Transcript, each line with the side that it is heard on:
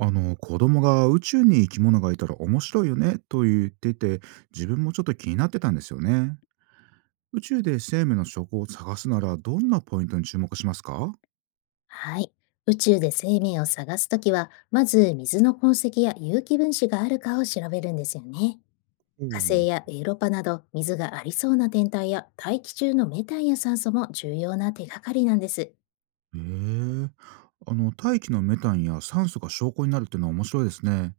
right: 子供が宇宙に生き物がいたら面白いよねと言ってて、自分もちょっと気になってたんですよね。宇宙で生命の証拠を探すならどんなポイントに注目しますか？
left: はい。宇宙で生命を探すときは、まず水の痕跡や有機分子があるかを調べるんですよね。
right: お
left: 火星
right: お、
left: やエウロパなど水がありそうな天体や大気中のメタンや酸素も重要な手がかりなんです。
right: へえ、大気のメタンや酸素が証拠になるっていうのは面白いですね。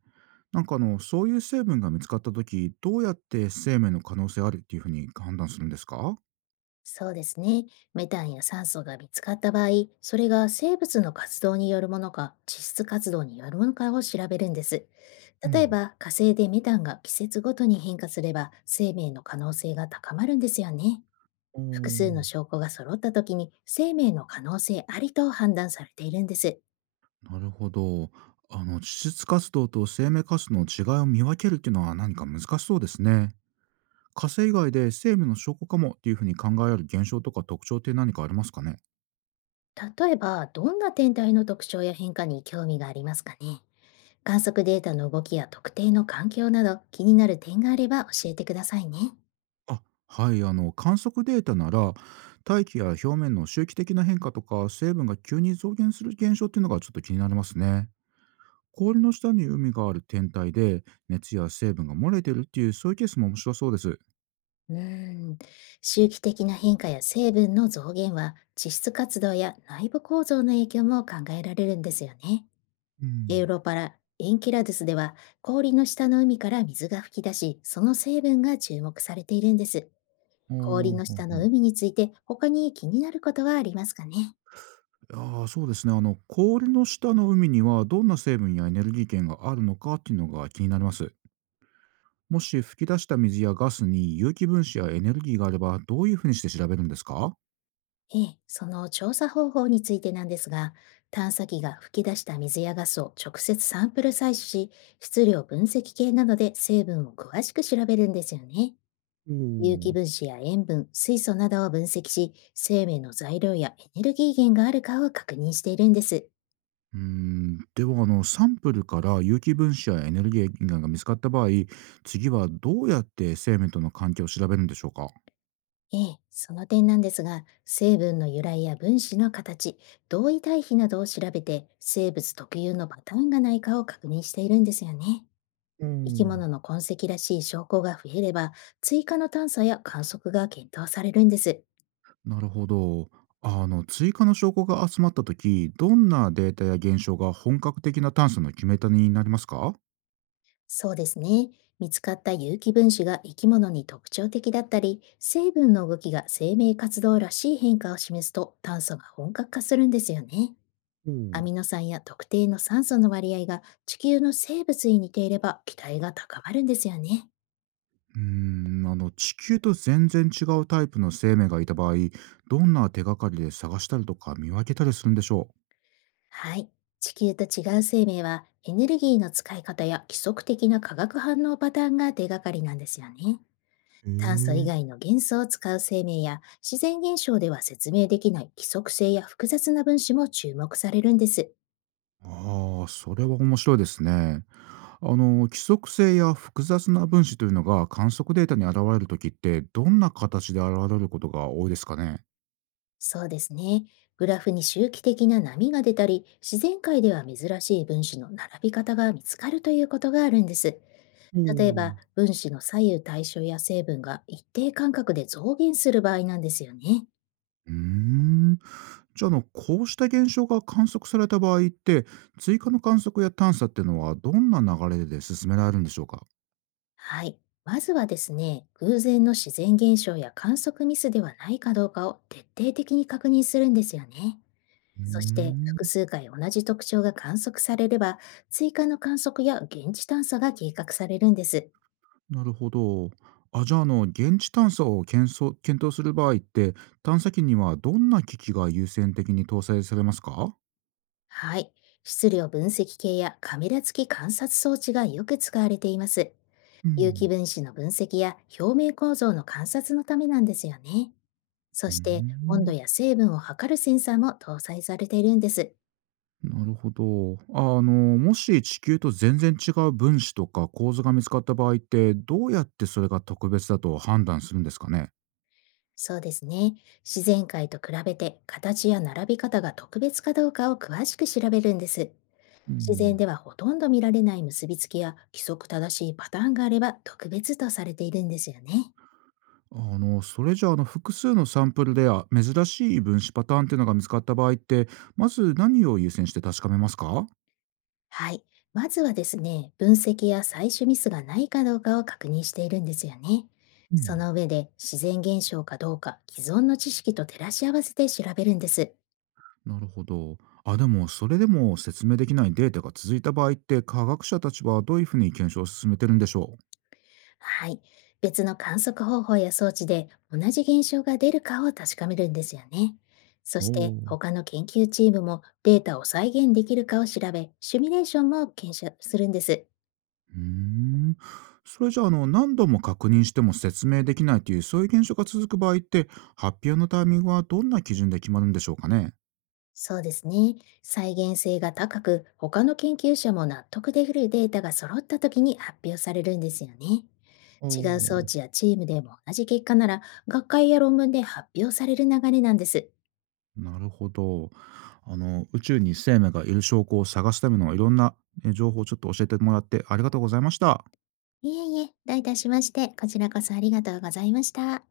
right: そういう成分が見つかった時どうやって生命の可能性あるっていうふうに判断するんですか？
left: そうですね。メタンや酸素が見つかった場合、それが生物の活動によるものか、地質活動によるものかを調べるんです。
right: う
left: 例え
right: ん。
left: ば、火星でメタンが季節ごとに変化すれば、生命の可能性が高まるんですよね。複数の証拠が揃った時に生命の可能性ありと判断されているんです。
right: なるほど。地質活動と生命活動の違いを見分けるっていうのは何か難しそうですね。火星以外で生命の証拠かもっていうふうに考えられる現象とか特徴って何かありますかね？
left: 例えば、どんな天体の特徴や変化に興味がありますかね。観測データの動きや特定の環境など気になる点があれば教えてくださいね。
right: あ、はい、観測データなら、大気や表面の周期的な変化とか、成分が急に増減する現象っていうのがちょっと気になりますね。氷の下に海がある天体で、熱や成分が漏れてるっていう、そういうケースも面白そうです。
left: うーん、周期的な変化や成分の増減は地質活動や内部構造の影響も考えられるんですよね。
right: う
left: エ
right: ん。
left: ウロパラ、エンキラドゥスでは氷の下の海から水が噴き出し、その成分が注目されているんです。
right: あ
left: 氷
right: あ。
left: の
right: ほ
left: 下の
right: ほ。
left: 海について他に気になることはありますかね。
right: ああ、そうですね。氷の下の海にはどんな成分やエネルギー源があるのかっていうのが気になります。もし噴き出した水やガスに有機分子やエネルギーがあれば、どういうふうにして調べるんですか？
left: ええ、その調査方法についてなんですが、探査機が噴き出した水やガスを直接サンプル採取し、質量分析系などで成分を詳しく調べるんですよね。
right: お
left: 有機
right: お。
left: 分子や塩分、水素などを分析し、生命の材料やエネルギー源があるかを確認しているんです。
right: うーん、では、サンプルから有機分子やエネルギー源が見つかった場合、次はどうやって生命との関係を調べるんでしょうか？
left: ええ、その点なんですが、成分の由来や分子の形、同位体比などを調べて、生物特有のパターンがないかを確認しているんですよね。
right: う
left: 生き
right: ん、
left: 物の痕跡らしい証拠が増えれば、追加の探査や観測が検討されるんです。
right: なるほど。追加の証拠が集まった時どんなデータや現象が本格的な探査の決め手になりますか？
left: そうですね。見つかった有機分子が生き物に特徴的だったり、成分の動きが生命活動らしい変化を示すと、探査が本格化するんですよね。
right: う
left: ア
right: ん。
left: ミノ酸や特定の酸素の割合が地球の生物に似ていれば期待が高まるんですよね。
right: うーん、地球と全然違うタイプの生命がいた場合どんな手がかりで探したりとか見分けたりするんでしょ
left: はい。地球と違う生命はエネルギーの使い方や規則的な化学反応パターンが手がかりなんですよね。
right: う？へ
left: 炭素以
right: え。
left: 外の元素を使う生命や自然現象では説明できない規則性や複雑な分子も注目されるんです。
right: ああ、それは面白いですね。あの、規則性や複雑な分子というのが観測データに現れるときって、どんな形で現れることが多いですかね。
left: そうですね。グラフに周期的な波が出たり、自然界では珍しい分子の並び方が見つかるということがあるんです。
right: おお
left: 例えば、
right: ー。
left: 分子の左右対称や成分が一定間隔で増減する場合なんですよね。
right: うーん。じゃあ、こうした現象が観測された場合って、追加の観測や探査っていうのは、どんな流れで進められるんでしょうか。
left: はい。まずはですね、偶然の自然現象や観測ミスではないかどうかを徹底的に確認するんですよね。
right: うー
left: そして、複
right: ん、
left: 数回同じ特徴が観測されれば、追加の観測や現地探査が計画されるんです。
right: なるほど。あ、じゃあ、現地探査を検討する場合って、探査機にはどんな機器が優先的に搭載されますか？
left: はい。質量分析系やカメラ付き観察装置がよく使われています。
right: う
left: 有機
right: ん。
left: 分子の分析や表面構造の観察のためなんですよね。そ
right: うー
left: して温度
right: ん。
left: や成分を測るセンサーも搭載されているんです。
right: なるほど。あ、もし地球と全然違う分子とか構造が見つかった場合って、どうやってそれが特別だと判断するんですかね？
left: そうですね。自然界と比べて形や並び方が特別かどうかを詳しく調べるんです。
right: う
left: 自然
right: ん。
left: ではほとんど見られない結びつきや規則正しいパターンがあれば特別とされているんですよね。
right: それじゃあ、複数のサンプルで珍しい分子パターンっていうのが見つかった場合って、まず何を優先して確かめますか？
left: はい。まずはですね、分析や採取ミスがないかどうかを確認しているんですよね。
right: う
left: そ
right: ん。
left: の上で自然現象かどうか既存の知識と照らし合わせて調べるんです。
right: なるほど。あ、でもそれでも説明できないデータが続いた場合って科学者たちはどういうふうに検証を進めてるんでしょ
left: はい。別の観測方法や装置で同じ現象が出るかを確かめるんですよね。そ
right: う？お
left: して
right: おー。
left: 他の研究チームもデータを再現できるかを調べ、シミュレーションも検証するんです。
right: うーん。それじゃあ、何度も確認しても説明できないという、そういう現象が続く場合って、発表のタイミングはどんな基準で決まるんでしょうかね？
left: そうですね。再現性が高く、他の研究者も納得できるデータが揃った時に発表されるんですよね。
right: お
left: 違う装
right: お
left: 置やチームでも同じ結果なら、学会や論文で発表される流れなんです。
right: ー。なるほど。宇宙に生命がいる証拠を探すためのいろんな情報をちょっと教えてもらってありがとうございました。
left: いえいえ、どういたしまして、こちらこそありがとうございました。